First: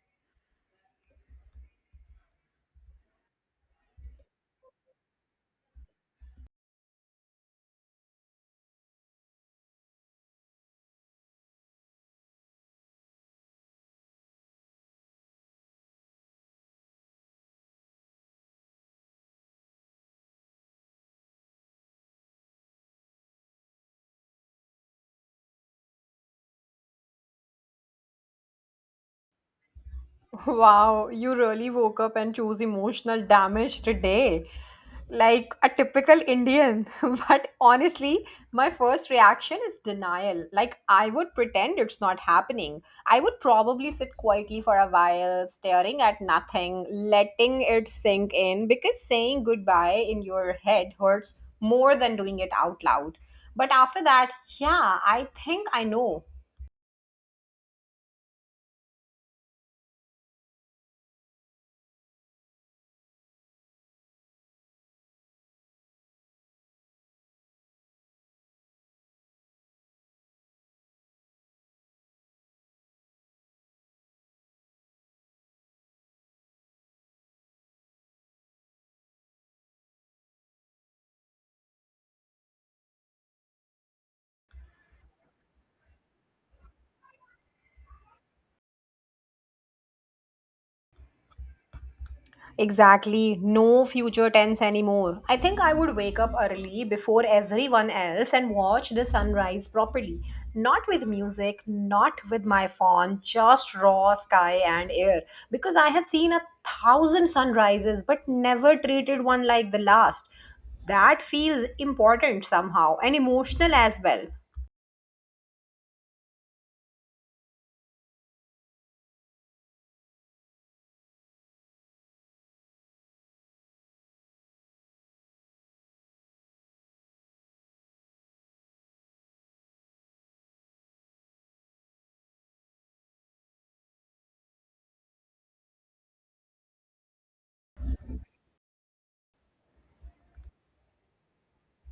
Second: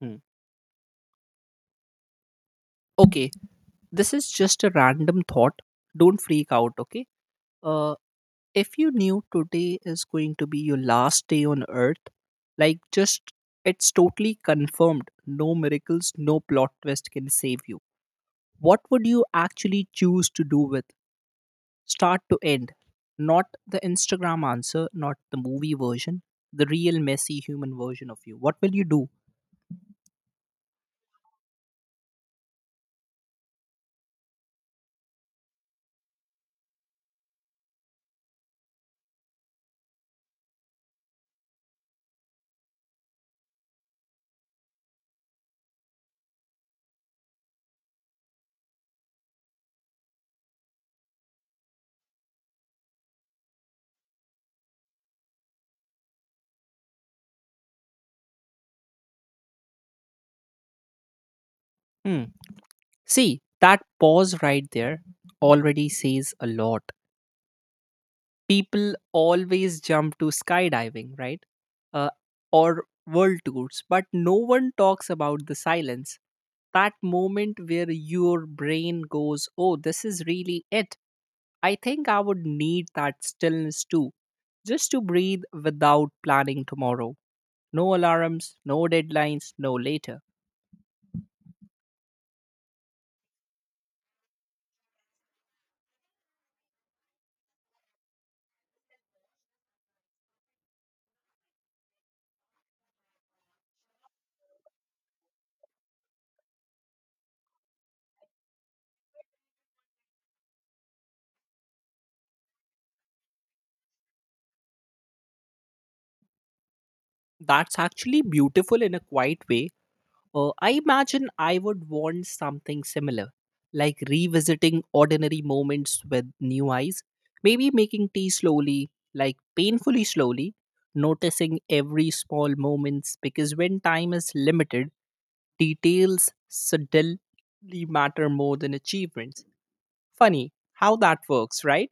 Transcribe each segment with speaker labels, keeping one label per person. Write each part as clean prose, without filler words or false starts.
Speaker 1: Hmm. Okay, this is just a random thought. Don't freak out, okay? Uh, if you knew today is going to be your last day on earth, like just it's totally confirmed, no miracles, no plot twist can save you. What would you actually choose to do with start to end? Not the Instagram answer, not the movie version, the real messy human version of you. What will you do?
Speaker 2: Wow, you really woke up and chose emotional damage today. Like a typical Indian. But honestly, my first reaction is denial. Like, I would pretend it's not happening. I would probably sit quietly for a while, staring at nothing, letting it sink in, because saying goodbye in your head hurts more than doing it out loud. But after that, yeah, I think I know.
Speaker 1: Hmm. See, that pause right there already says a lot. People always jump to skydiving, right? Uh, or world tours, but no one talks about the silence. That moment where your brain goes, oh, this is really it. I think I would need that stillness too, just to breathe without planning tomorrow. No alarms, no deadlines, no later.
Speaker 2: Exactly, no future tense anymore. I think I would wake up early before everyone else and watch the sunrise properly. Not with music, not with my phone, just raw sky and air. Because I have seen a thousand sunrises but never treated one like the last. That feels important somehow and emotional as well.
Speaker 1: That's actually beautiful in a quiet way. I imagine I would want something similar, like revisiting ordinary moments with new eyes, maybe making tea slowly, like painfully slowly, noticing every small moments because when time is limited, details subtly matter more than achievements. Funny how that works, right?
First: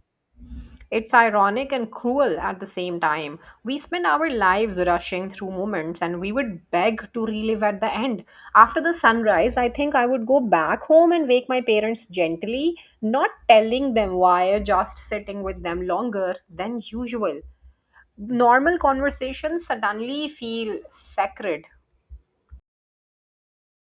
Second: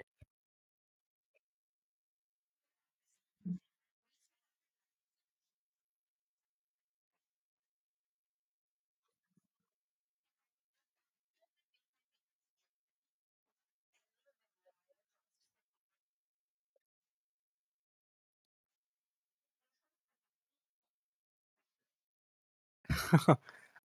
Speaker 2: It's ironic and cruel at the same time. We spend our lives rushing through moments and we would beg to relive at the end. After the sunrise, I think I would go back home and wake my parents gently, not telling them why, just sitting with them longer than usual. Normal conversations suddenly feel sacred.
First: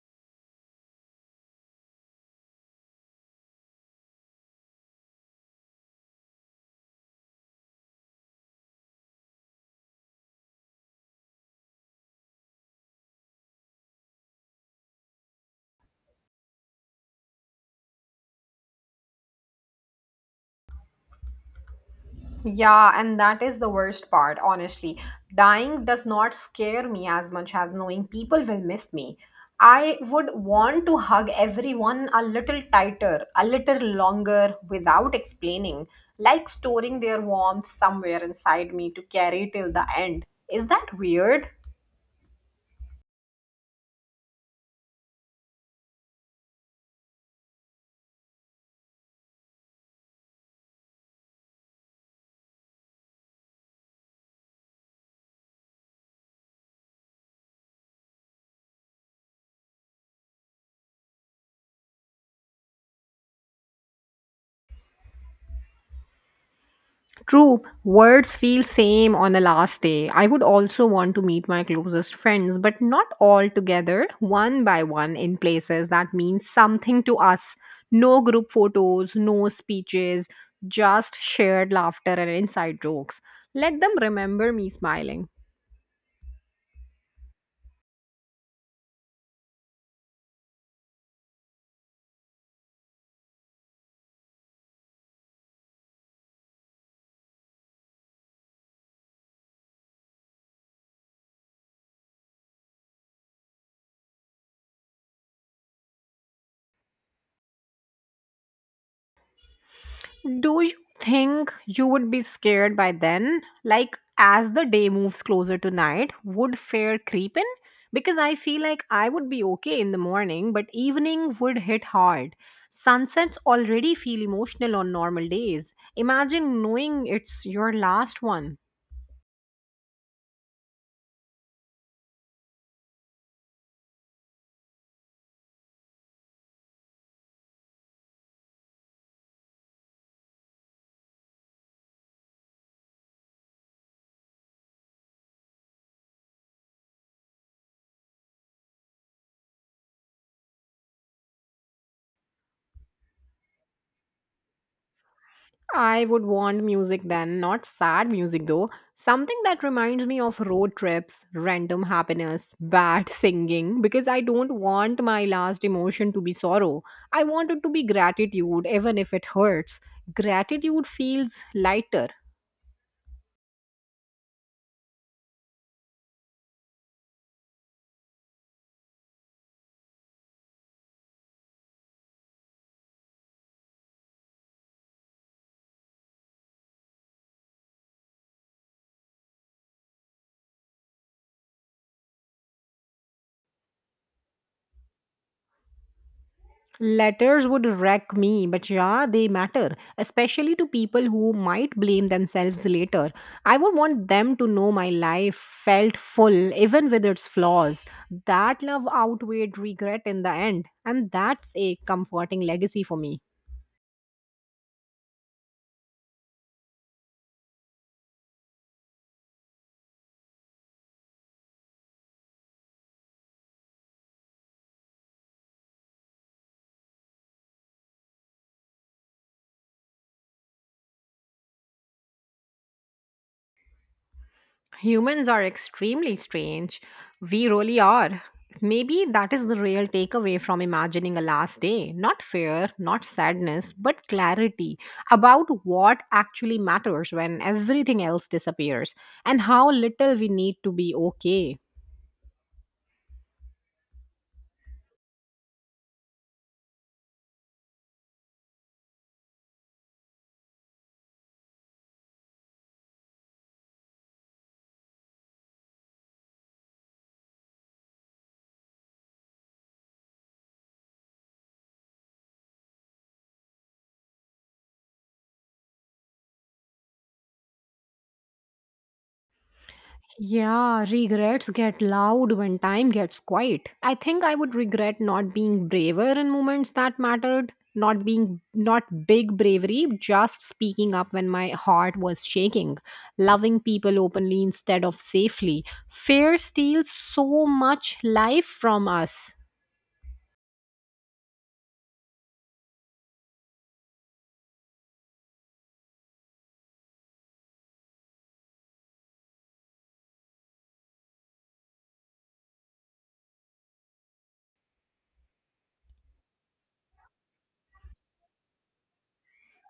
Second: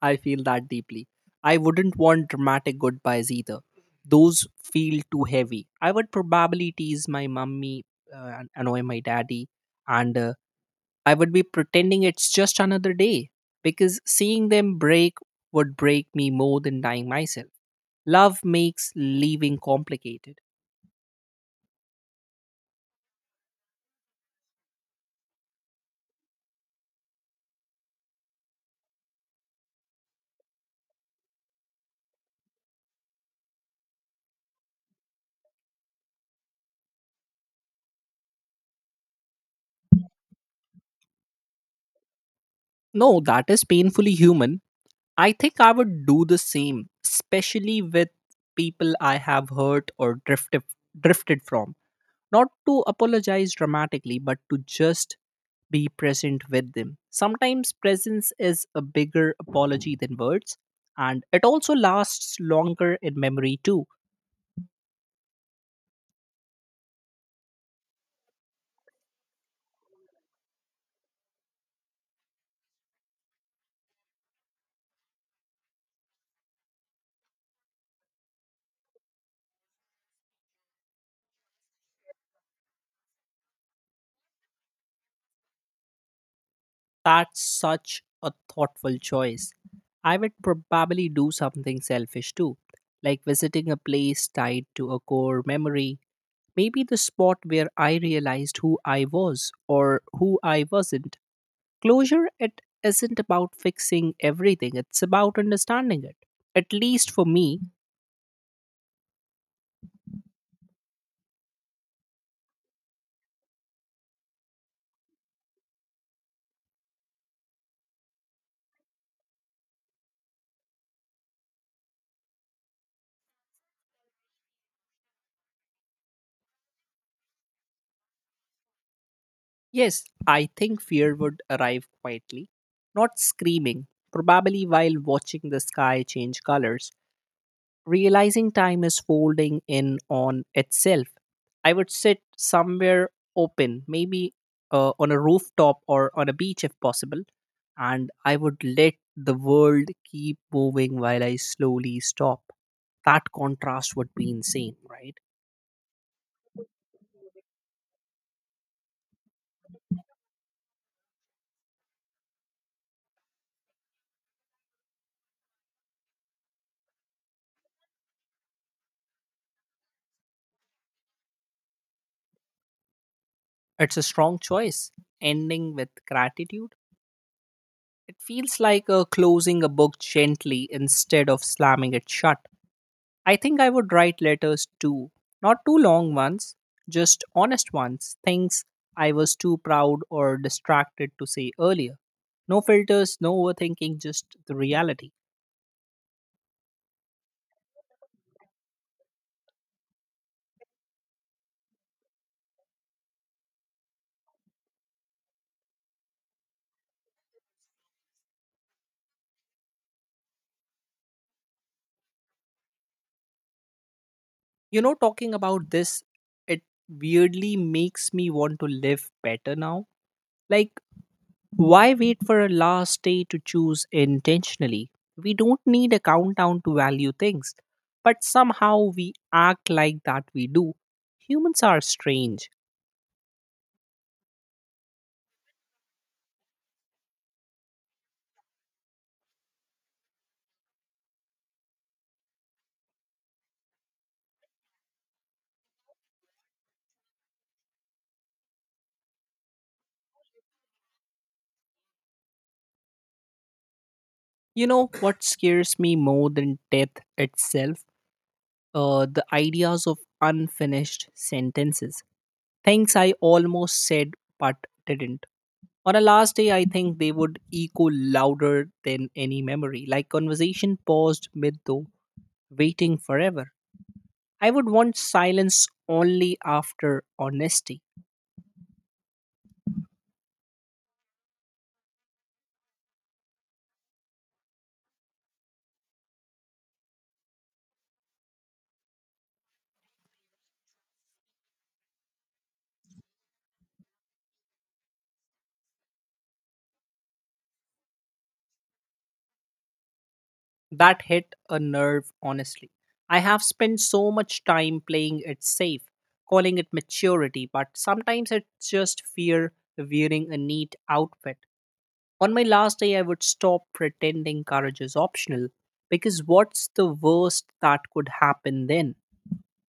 Speaker 1: I feel that deeply. I wouldn't want dramatic goodbyes either. Those feel too heavy. I would probably tease my mummy, and annoy my daddy, and I would be pretending it's just another day because seeing them break would break me more than dying myself. Love makes leaving complicated.
Speaker 2: Yeah, and that is the worst part, honestly. Dying does not scare me as much as knowing people will miss me. I would want to hug everyone a little tighter, a little longer without explaining, like storing their warmth somewhere inside me to carry till the end. Is that weird?
Speaker 1: No, that is painfully human. I think I would do the same, especially with people I have hurt or drifted from. Not to apologize dramatically, but to just be present with them. Sometimes presence is a bigger apology than words, and it also lasts longer in memory too.
Speaker 2: True, words feel same on the last day. I would also want to meet my closest friends, but not all together, one by one in places that mean something to us. No group photos, no speeches, just shared laughter and inside jokes. Let them remember me smiling.
Speaker 1: That's such a thoughtful choice. I would probably do something selfish too, like visiting a place tied to a core memory. Maybe the spot where I realized who I was or who I wasn't. Closure it isn't about fixing everything, it's about understanding it. At least for me,
Speaker 2: Do you think you would be scared by then? Like, as the day moves closer to night, would fear creep in? Because I feel like I would be okay in the morning, but evening would hit hard. Sunsets already feel emotional on normal days. Imagine knowing it's your last one.
Speaker 1: yes, I think fear would arrive quietly, not screaming, probably while watching the sky change colors, realizing time is folding in on itself. I would sit somewhere open, maybe on a rooftop or on a beach if possible, and I would let the world keep moving while I slowly stop. That contrast would be insane, right?
Speaker 2: I would want music then, not sad music though. Something that reminds me of road trips, random happiness, bad singing, because I don't want my last emotion to be sorrow. I want it to be gratitude, even if it hurts. Gratitude feels lighter.
Speaker 1: It's a strong choice. Ending with gratitude. It feels like closing a book gently instead of slamming it shut. I think I would write letters too. Not too long ones, just honest ones, things I was too proud or distracted to say earlier. No filters, no overthinking, just the reality.
Speaker 2: Letters would wreck me, but yeah, they matter, especially to people who might blame themselves later. I would want them to know my life felt full, even with its flaws. That love outweighed regret in the end, and that's a comforting legacy for me.
Speaker 1: You know, talking about this, it weirdly makes me want to live better now. Like, why wait for a last day to choose intentionally? We don't need a countdown to value things, but somehow we act like that we do. Humans are strange.
Speaker 2: Humans are extremely strange. We really are. Maybe that is the real takeaway from imagining a last day. Not fear, not sadness, but clarity about what actually matters when everything else disappears and how little we need to be okay.
Speaker 1: You know what scares me more than death itself? The ideas of unfinished sentences. Things I almost said but didn't. On a last day, I think they would echo louder than any memory, like conversation paused mid though, waiting forever. I would want silence only after honesty.
Speaker 2: Yeah, regrets get loud when time gets quiet. I think I would regret not being braver in moments that mattered, not being not big bravery, just speaking up when my heart was shaking, loving people openly instead of safely. Fear steals so much life from us.
Speaker 1: That hit a nerve, honestly. I have spent so much time playing it safe, calling it maturity, but sometimes it's just fear wearing a neat outfit. On my last day, I would stop pretending courage is optional because what's the worst that could happen then?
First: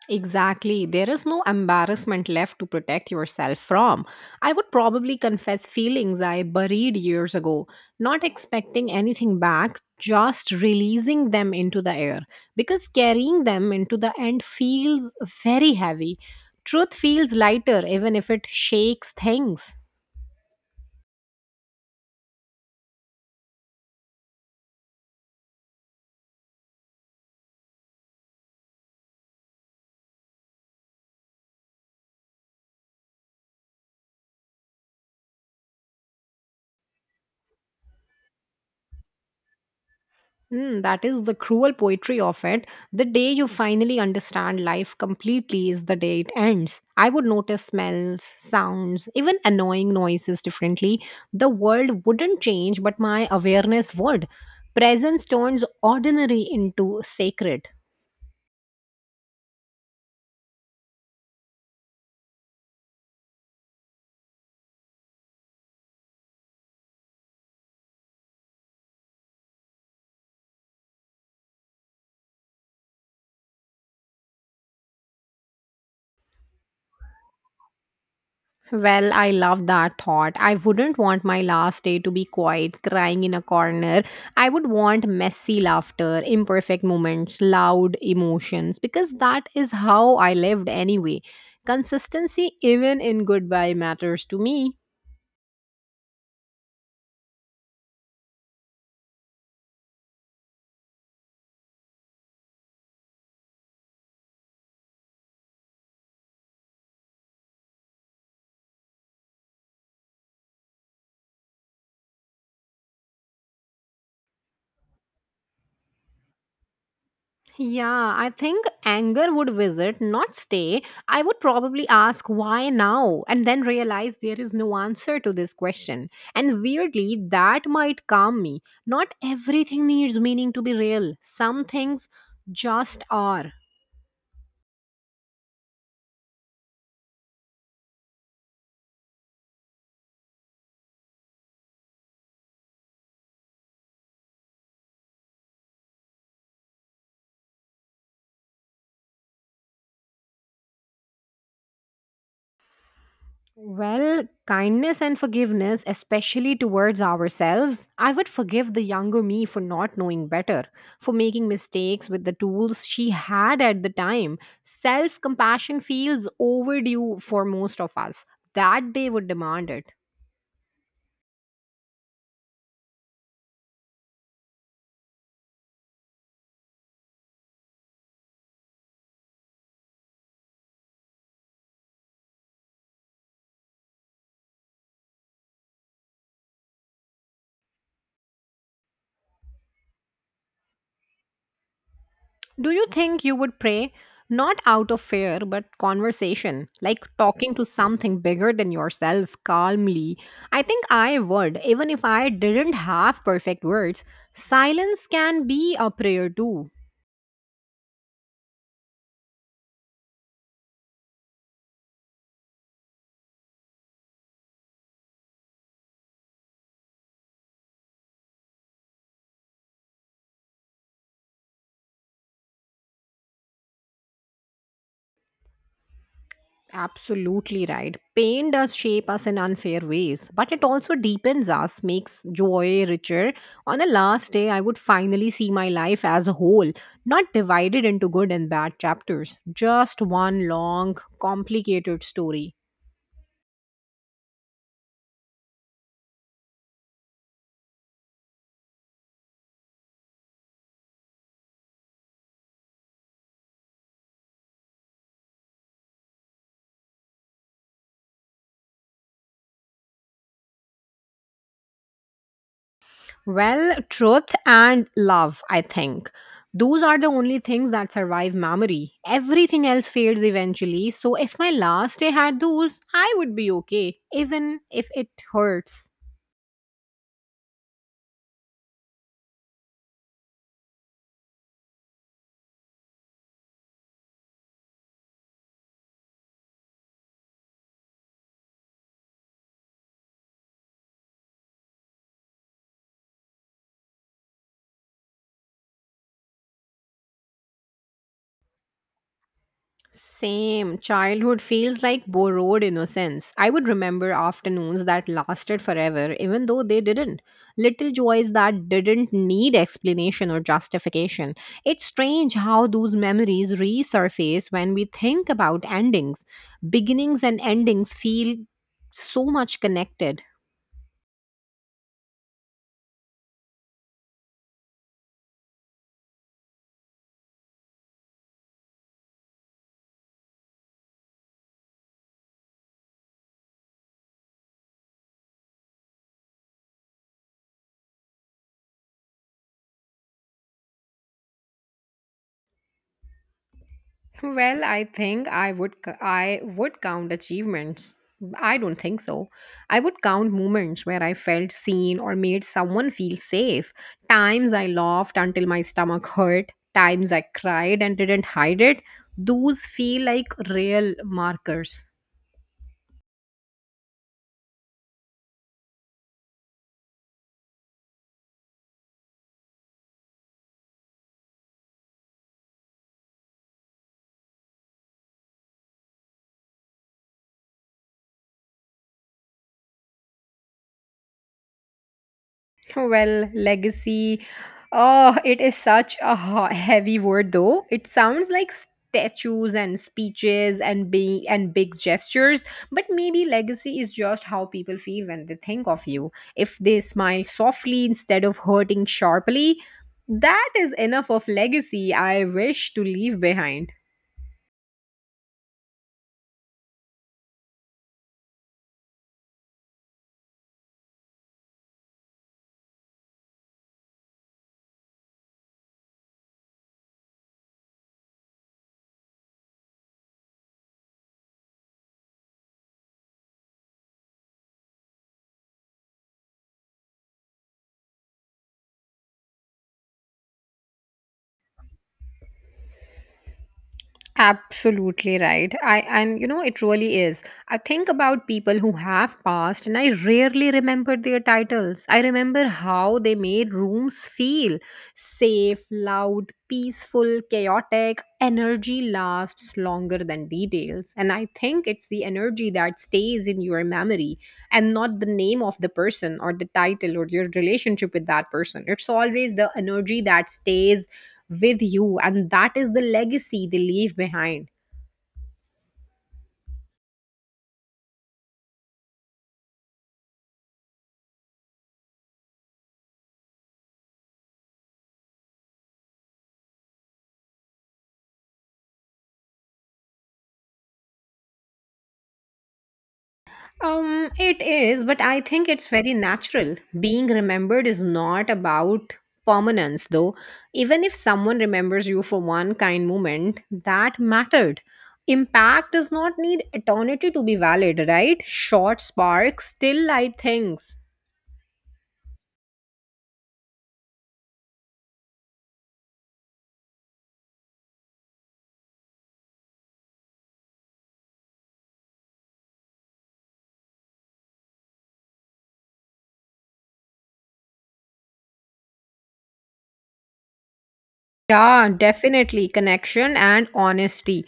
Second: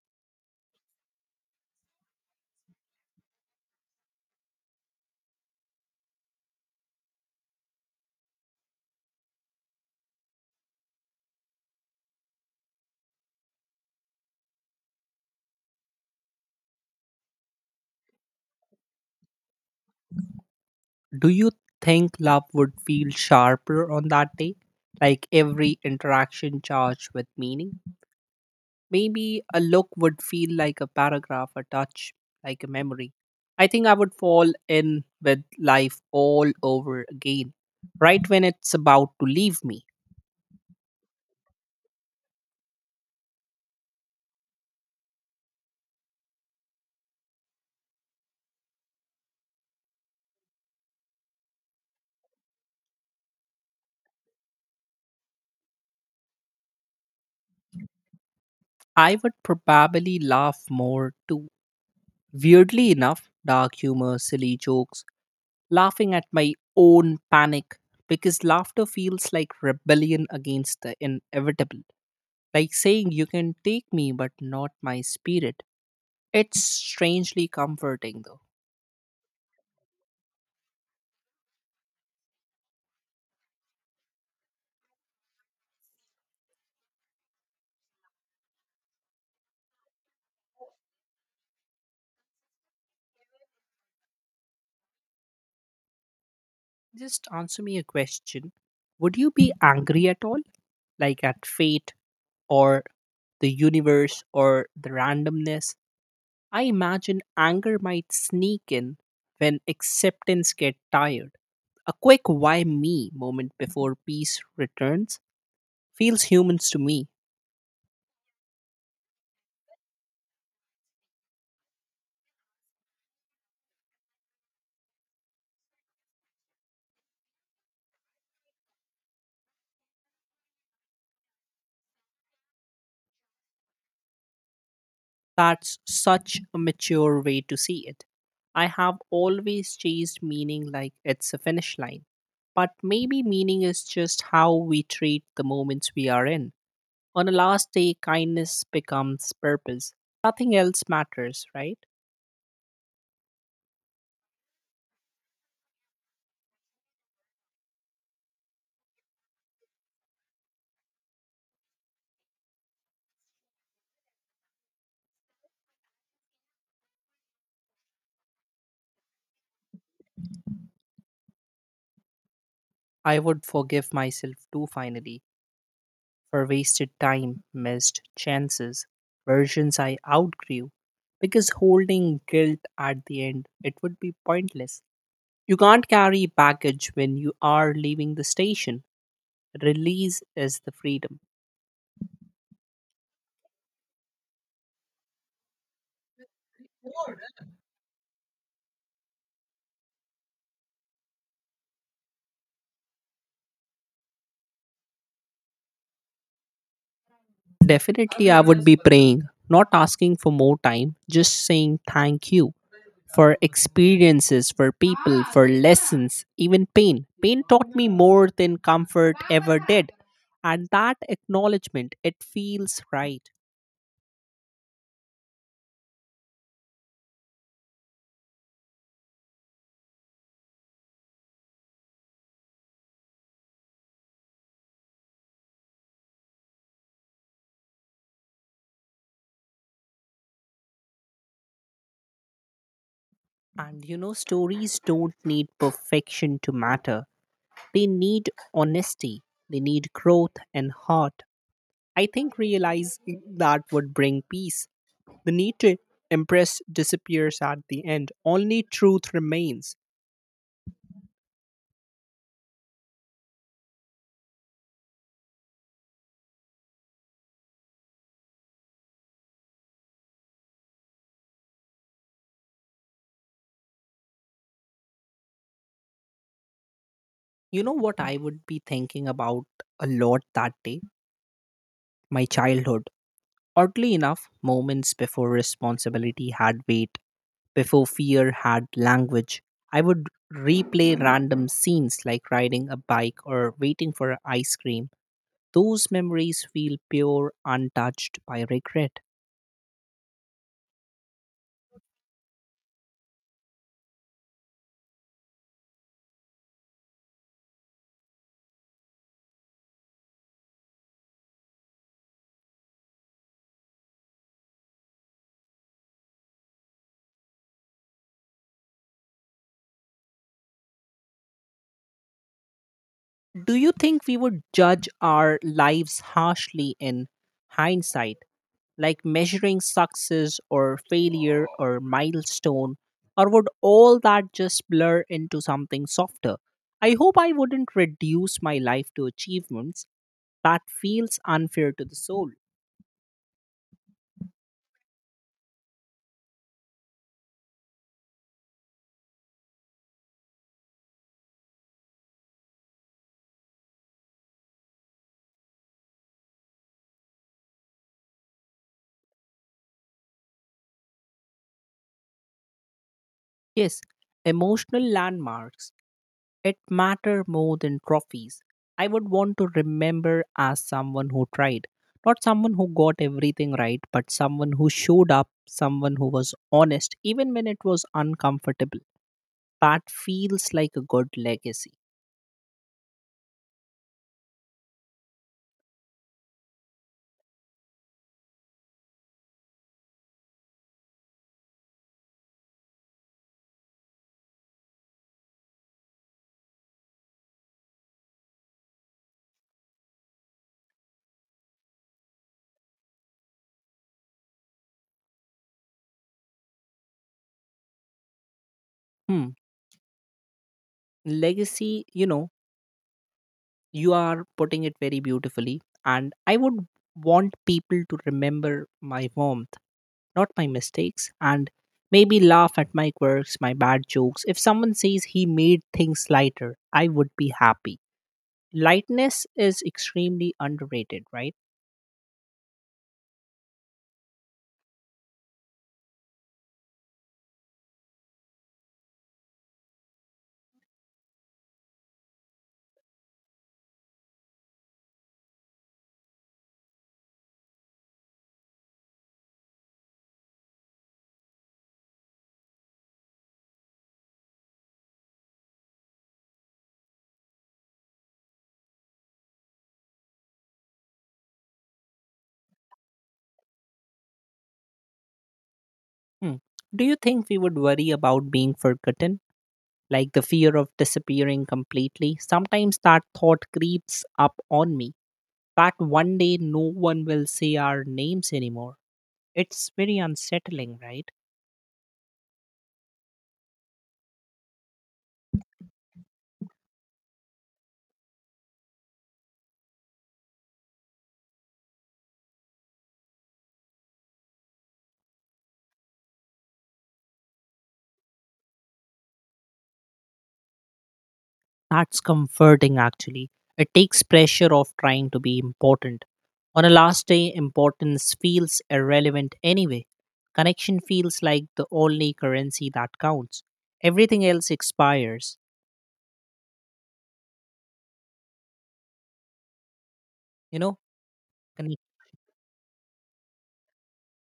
Speaker 2: Exactly. There is no embarrassment left to protect yourself from. I would probably confess feelings I buried years ago, not expecting anything back, just releasing them into the air. Because carrying them into the end feels very heavy. Truth feels lighter, even if it shakes things.
Speaker 1: Do you think love would feel sharper on that day? Like every interaction charged with meaning? Maybe a look would feel like a paragraph, a touch, like a memory. I think I would fall in with life all over again, right when it's about to leave me.
Speaker 2: Mm, that is the cruel poetry of it. The day you finally understand life completely is the day it ends. I would notice smells, sounds, even annoying noises differently. The world wouldn't change, but my awareness would. Presence turns ordinary into sacred.
Speaker 1: I would probably laugh more too. Weirdly enough, dark humor, silly jokes, laughing at my own panic because laughter feels like rebellion against the inevitable. Like saying, "You can take me, but not my spirit." It's strangely comforting though.
Speaker 2: Well, I love that thought. I wouldn't want my last day to be quiet, crying in a corner. I would want messy laughter, imperfect moments, loud emotions, because that is how I lived anyway. Consistency, even in goodbye, matters to me.
Speaker 1: Just answer me a question. Would you be angry at all? Like at fate or the universe or the randomness? I imagine anger might sneak in when acceptance get tired. A quick why me moment before peace returns feels humans to me.
Speaker 2: Yeah, I think anger would visit, not stay. I would probably ask why now and then realize there is no answer to this question. And weirdly, that might calm me. Not everything needs meaning to be real, some things just are.
Speaker 1: That's such a mature way to see it. I have always chased meaning like it's a finish line. But maybe meaning is just how we treat the moments we are in. On a last day, kindness becomes purpose. Nothing else matters, right?
Speaker 2: Well, kindness and forgiveness, especially towards ourselves. I would forgive the younger me for not knowing better, for making mistakes with the tools she had at the time. Self compassion feels overdue for most of us. That day would demand it.
Speaker 1: I would forgive myself too finally for wasted time, missed chances, versions I outgrew. Because holding guilt at the end, it would be pointless. You can't carry baggage when you are leaving the station. Release is the freedom.
Speaker 2: Do you think you would pray not out of fear, but conversation, like talking to something bigger than yourself calmly? I think I would, even if I didn't have perfect words. Silence can be a prayer too.
Speaker 1: Definitely, I would be praying, not asking for more time, just saying thank you for experiences, for people, for lessons, even pain. Pain taught me more than comfort ever did. And that acknowledgement, it feels right.
Speaker 2: Absolutely right. Pain does shape us in unfair ways, but it also deepens us, makes joy richer. On the last day, I would finally see my life as a whole, not divided into good and bad chapters, just one long, complicated story.
Speaker 1: And you know, stories don't need perfection to matter. They need honesty, they need growth and heart. I think realizing that would bring peace. The need to impress disappears at the end, only truth remains.
Speaker 2: Well, truth and love, I think. Those are the only things that survive memory. Everything else fades eventually, so if my last day had those, I would be okay, even if it hurts.
Speaker 1: You know what I would be thinking about a lot that day? My childhood. Oddly enough, moments before responsibility had weight, before fear had language, I would replay random scenes like riding a bike or waiting for ice cream. Those memories feel pure, untouched by regret.
Speaker 2: Same. Childhood feels like borrowed innocence. I would remember afternoons that lasted forever, even though they didn't. Little joys that didn't need explanation or justification. It's strange how those memories resurface when we think about endings. Beginnings and endings feel so much connected.
Speaker 1: Do you think we would judge our lives harshly in hindsight, like measuring success or failure or milestone, or would all that just blur into something softer? I hope I wouldn't reduce my life to achievements. That feels unfair to the soul.
Speaker 2: Well, I think I would count achievements. I don't think so. I would count moments where I felt seen or made someone feel safe. Times I laughed until my stomach hurt, times I cried and didn't hide it. Those feel like real markers.
Speaker 1: Yes, emotional landmarks. It matter more than trophies. I would want to remember as someone who tried, not someone who got everything right, but someone who showed up, someone who was honest, even when it was uncomfortable. That feels like a good legacy.
Speaker 2: Well, legacy. Oh, it is such a heavy word, though. It sounds like statues and speeches and big gestures, but maybe legacy is just how people feel when they think of you. If they smile softly instead of hurting sharply, that is enough of legacy I wish to leave behind.
Speaker 1: Hmm. Legacy, you know, you are putting it very beautifully, and I would want people to remember my home not my mistakes, and maybe laugh at my quirks, my bad jokes. If someone says he made things lighter, I would be happy. Lightness is extremely underrated, right?
Speaker 2: Absolutely right. I and you know it really is. I think about people who have passed and I rarely remember their titles. I remember how they made rooms feel safe, loud, peaceful, chaotic. Energy lasts longer than details and I think it's the energy that stays in your memory and not the name of the person or the title or your relationship with that person. It's always the energy that stays with you and that is the legacy they leave behind.
Speaker 1: Hmm. Do you think we would worry about being forgotten? Like the fear of disappearing completely? Sometimes that thought creeps up on me that one day no one will say our names anymore. It's very unsettling, right?
Speaker 2: It is, but I think it's very natural. Being remembered is not about permanence, though. Even if someone remembers you for one kind moment that mattered, impact does not need eternity to be valid, right? Short sparks still light things.
Speaker 1: That's comforting actually. It takes pressure off trying to be important. On a last day, importance feels irrelevant anyway. Connection feels like the only currency that counts. Everything else expires. You know,
Speaker 2: Yeah, definitely connection and honesty.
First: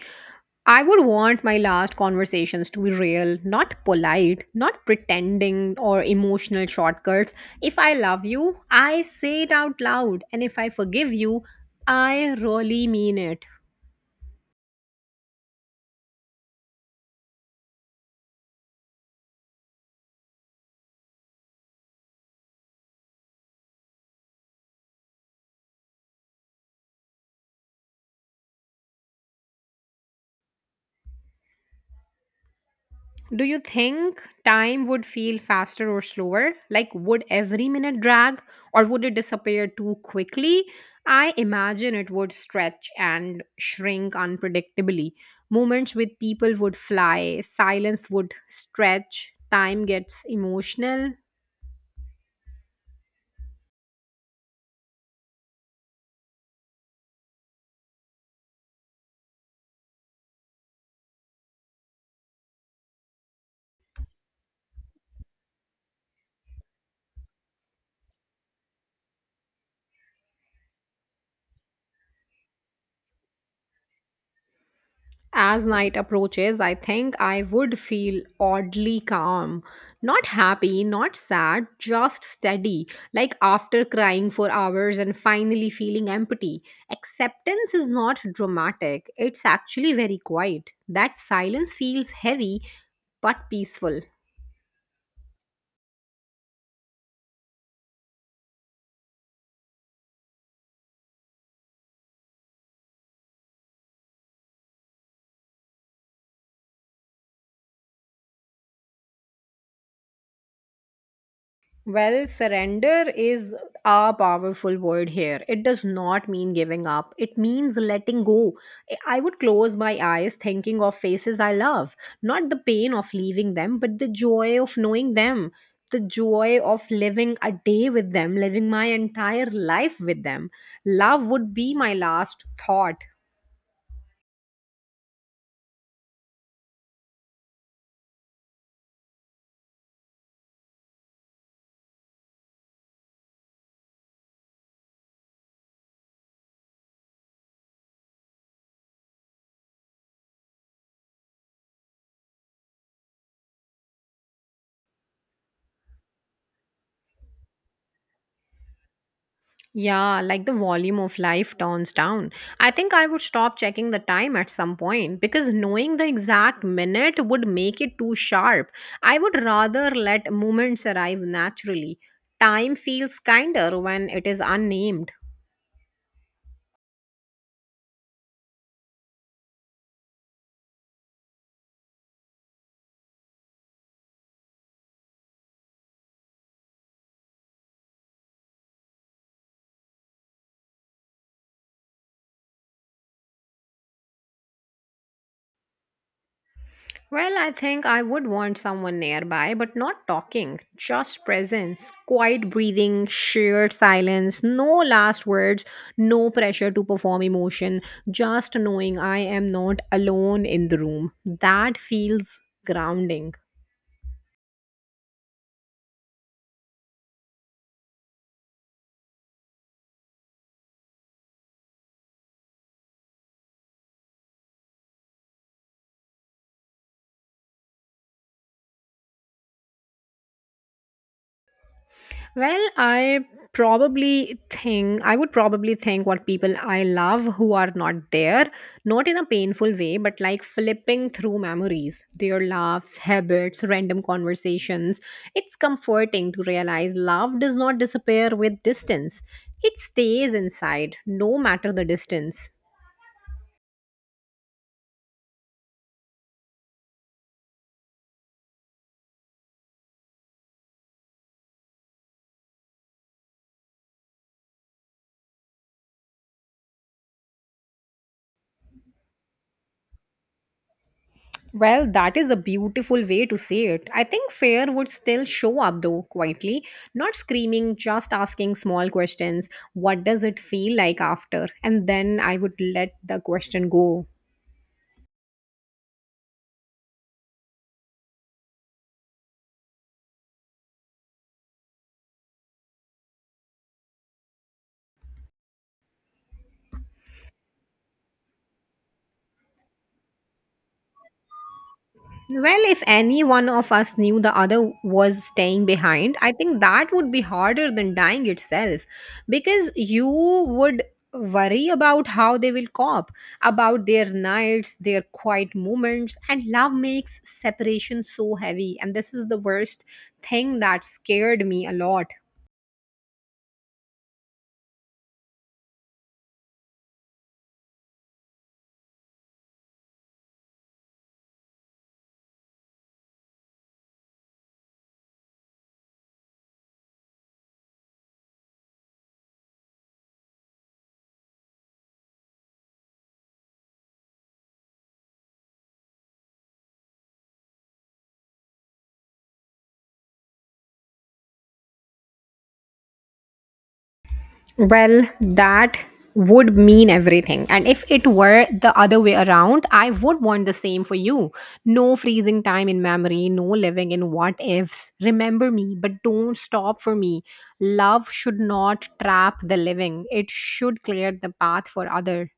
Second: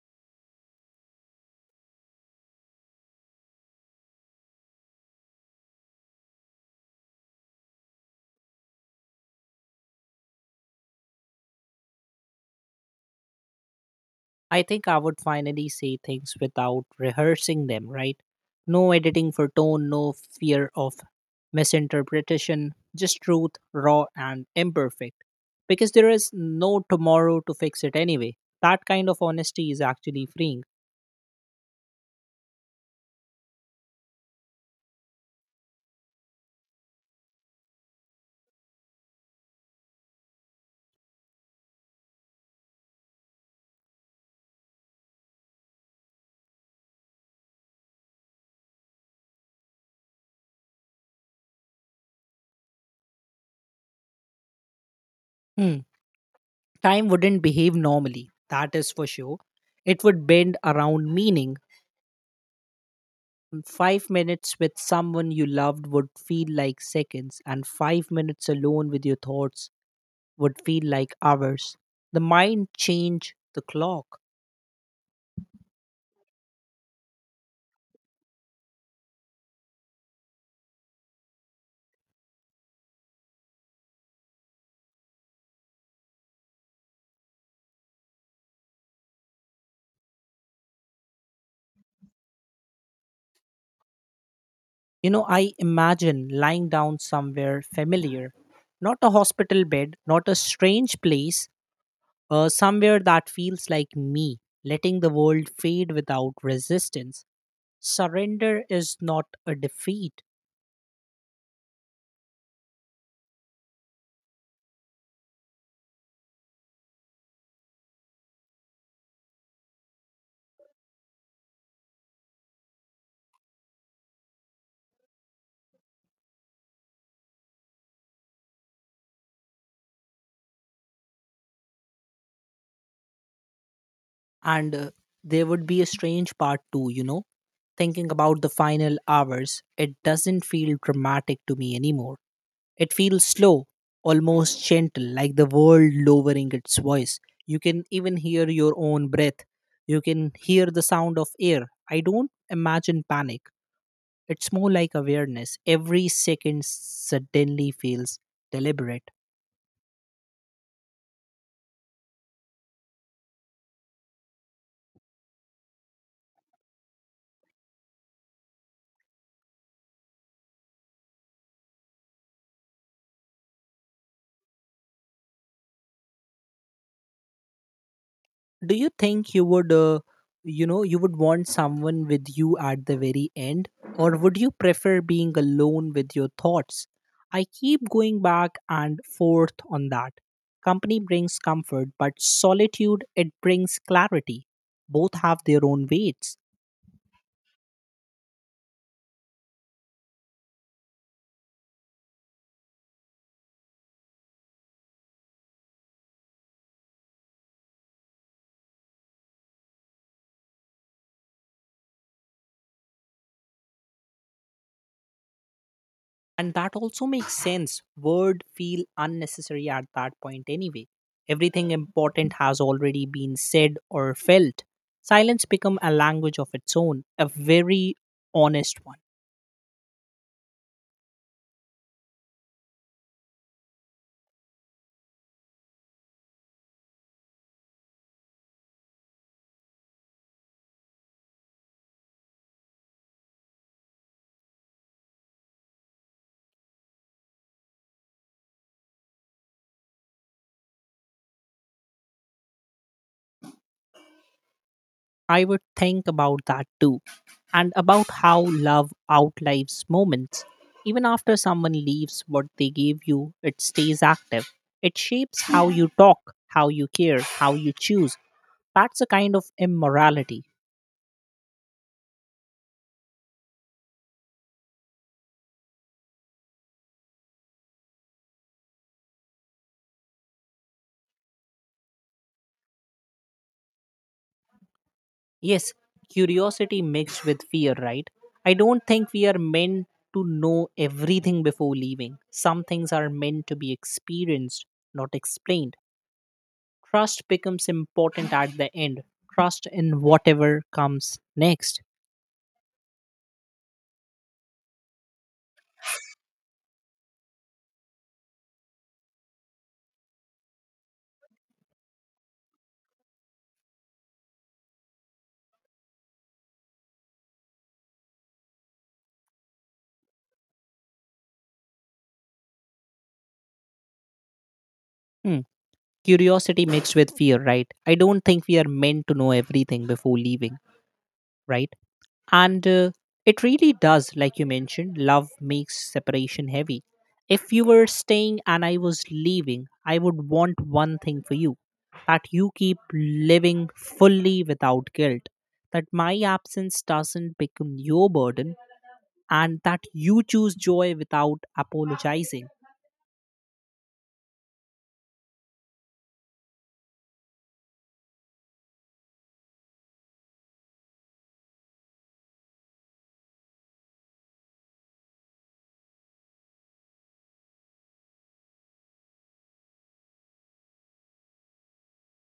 Speaker 2: I would want my last conversations to be real, not polite, not pretending or emotional shortcuts. If I love you, I say it out loud, and if I forgive you, I really mean it.
Speaker 1: I think I would finally say things without rehearsing them, right? No editing for tone, no fear of misinterpretation, just truth, raw and imperfect. Because there is no tomorrow to fix it anyway. That kind of honesty is actually freeing.
Speaker 2: Do you think time would feel faster or slower? Like, would every minute drag or would it disappear too quickly? I imagine it would stretch and shrink unpredictably. Moments with people would fly, silence would stretch, time gets emotional.
Speaker 1: Hmm. Time wouldn't behave normally, that is for sure. It would bend around meaning. 5 minutes with someone you loved would feel like seconds, and 5 minutes alone with your thoughts would feel like hours. The mind changed the clock.
Speaker 2: As night approaches, I think I would feel oddly calm. Not happy, not sad, just steady. Like after crying for hours and finally feeling empty. Acceptance is not dramatic, it's actually very quiet. That silence feels heavy but peaceful.
Speaker 1: You know, I imagine lying down somewhere familiar, not a hospital bed, not a strange place, somewhere that feels like me, letting the world fade without resistance. Surrender is not a defeat.
Speaker 2: Well, surrender is a powerful word here. It does not mean giving up, it means letting go. I would close my eyes thinking of faces I love, not the pain of leaving them, but the joy of knowing them, the joy of living a day with them, living my entire life with them. Love would be my last thought.
Speaker 1: And there would be a strange part too, you know, thinking about the final hours. It doesn't feel dramatic to me anymore. It feels slow, almost gentle, like the world lowering its voice. You can even hear your own breath. You can hear the sound of air. I don't imagine panic. It's more like awareness. Every second suddenly feels deliberate.
Speaker 2: Yeah, like the volume of life turns down. I think I would stop checking the time at some point because knowing the exact minute would make it too sharp. I would rather let moments arrive naturally. Time feels kinder when it is unnamed.
Speaker 1: Do you think you would want someone with you at the very end, or would you prefer being alone with your thoughts? I keep going back and forth on that. Company brings comfort, but solitude it brings clarity. Both have their own weights.
Speaker 2: Well, I think I would want someone nearby, but not talking, just presence, quiet breathing, sheer silence, no last words, no pressure to perform emotion, just knowing I am not alone in the room. That feels grounding.
Speaker 1: And that also makes sense. Word feel unnecessary at that point anyway. Everything important has already been said or felt. Silence become a language of its own, a very honest one.
Speaker 2: Well, I would probably think what people I love who are not there, not in a painful way, but like flipping through memories, their laughs, habits, random conversations. It's comforting to realize love does not disappear with distance. It stays inside, no matter the distance.
Speaker 1: I would think about that too, and about how love outlives moments. Even after someone leaves what they gave you, it stays active. It shapes how you talk, how you care, how you choose. That's a kind of immorality.
Speaker 2: Well, that is a beautiful way to say it. I think fear would still show up though, quietly, not screaming, just asking small questions. What does it feel like after? And then I would let the question go.
Speaker 1: Yes, curiosity mixed with fear, right? I don't think we are meant to know everything before leaving. Some things are meant to be experienced, not explained. Trust becomes important at the end. Trust in whatever comes next.
Speaker 2: Well, if any one of us knew the other was staying behind, I think that would be harder than dying itself because you would worry about how they will cope, about their nights, their quiet moments, and love makes separation so heavy. And this is the worst thing that scared me a lot.
Speaker 1: Hmm. Curiosity mixed with fear, right? I don't think we are meant to know everything before leaving. Right? And it really does, like you mentioned, love makes separation heavy. If you were staying and I was leaving, I would want one thing for you: that you keep living fully without guilt, that my absence doesn't become your burden, and that you choose joy without apologizing.
Speaker 2: Well, that would mean everything. And if it were the other way around, I would want the same for you. No freezing time in memory, no living in what ifs. Remember me, but don't stop for me. Love should not trap the living, it should clear the path for others.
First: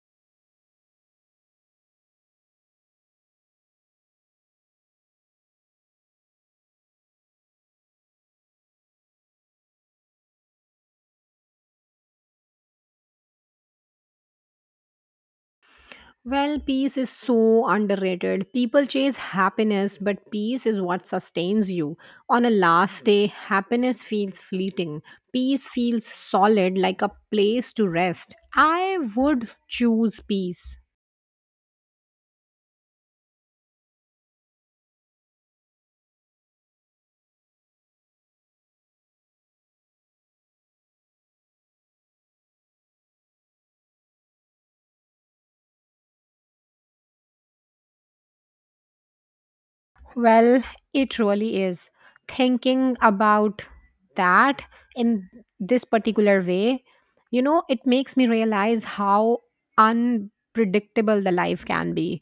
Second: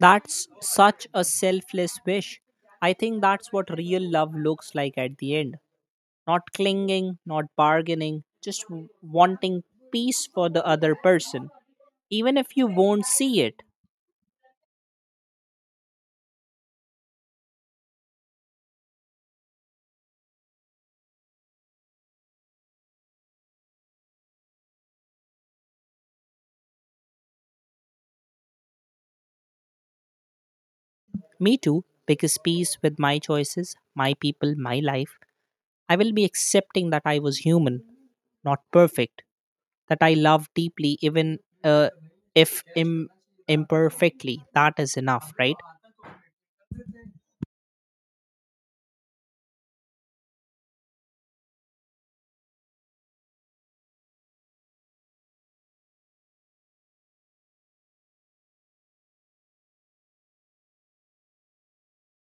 Speaker 1: That's such a selfless wish. I think that's what real love looks like at the end. Not clinging, not bargaining, just wanting peace for the other person, even if you won't see it.
Speaker 2: Well, peace is so underrated. People chase happiness, but peace is what sustains you. On a last day, happiness feels fleeting. Peace feels solid, like a place to rest. I would choose peace.
Speaker 1: Me too, because peace with my choices, my people, my life. I will be accepting that I was human, not perfect, that I love deeply, even if imperfectly. That is enough, right?
Speaker 2: Well, it really is. Thinking about that in this particular way, you know, it makes me realize how unpredictable the life can be.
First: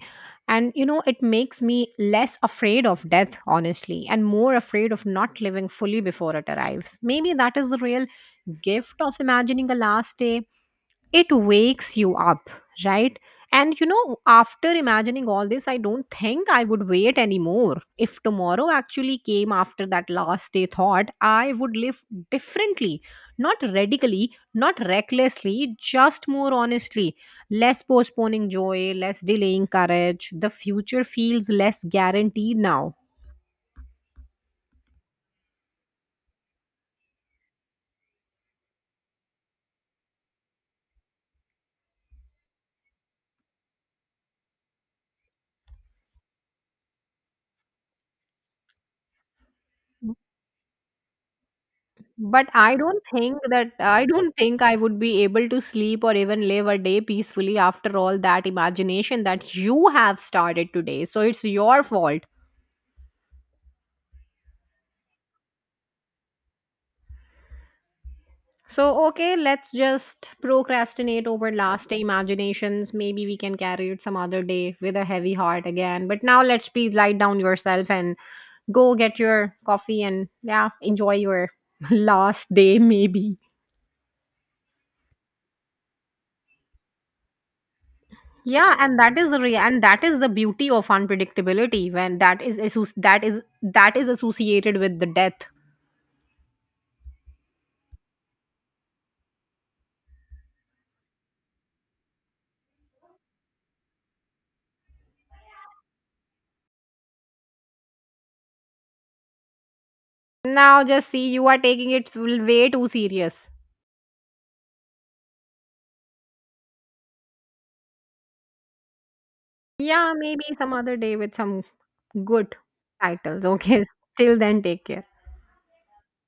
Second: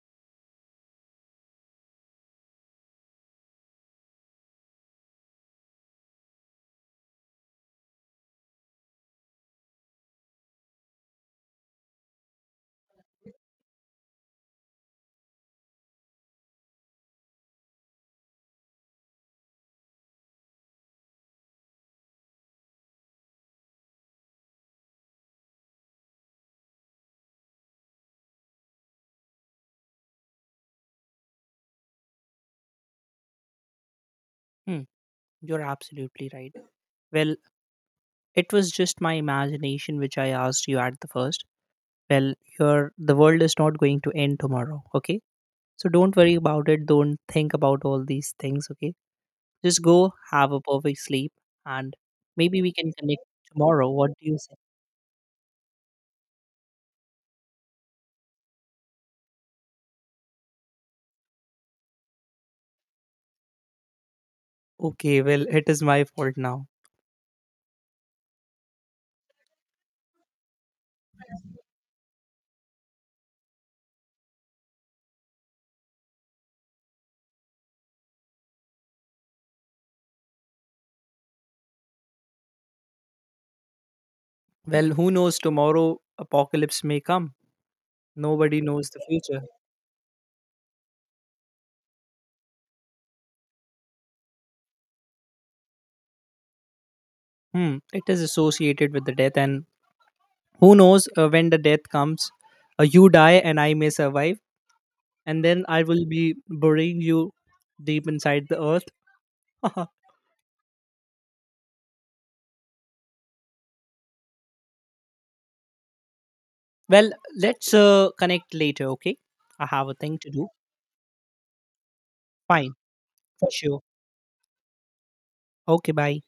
Speaker 2: And, you know, it makes me less afraid of death, honestly, and more afraid of not living fully before it arrives. Maybe that is the real gift of imagining a last day. It wakes you up, right? And you know, after imagining all this, I don't think I would wait anymore. If tomorrow actually came after that last day thought, I would live differently. Not radically, not recklessly, just more honestly. Less postponing joy, less delaying courage. The future feels less guaranteed now.
Speaker 1: Hmm, you're absolutely right. Well, it was just my imagination, which I asked you at the first. Well, your the world is not going to end tomorrow, okay? So don't worry about it. Don't think about all these things, okay? Just go have a perfect sleep, and
Speaker 2: But
Speaker 1: maybe we can connect tomorrow.
Speaker 2: I
Speaker 1: What do
Speaker 2: don't
Speaker 1: you say?
Speaker 2: think I would be able to sleep or even live a day peacefully after all that imagination that you have started today. So it's your fault.
Speaker 1: Okay, well, it is my fault now.
Speaker 2: So, okay, let's just procrastinate over last day imaginations. Maybe we can carry it some other day with a heavy heart again. But now let's please lie down yourself and go get your coffee and yeah, enjoy your last day, maybe.
Speaker 1: Well, who knows? Tomorrow, apocalypse may come. Nobody
Speaker 2: Yeah,
Speaker 1: knows
Speaker 2: and
Speaker 1: the future.
Speaker 2: that is the beauty of unpredictability when that is associated with the death.
Speaker 1: It is associated with the death, and who knows when the death comes? You die, and I may survive, and then I will be burying you deep inside the earth.
Speaker 2: Now just see you are taking it way too serious.
Speaker 1: Well, let's connect later, okay? I have a
Speaker 2: Yeah,
Speaker 1: thing to
Speaker 2: maybe
Speaker 1: do.
Speaker 2: some other day with some good
Speaker 1: Fine,
Speaker 2: titles.
Speaker 1: for sure.
Speaker 2: Okay, till then take care.
Speaker 1: Okay, bye.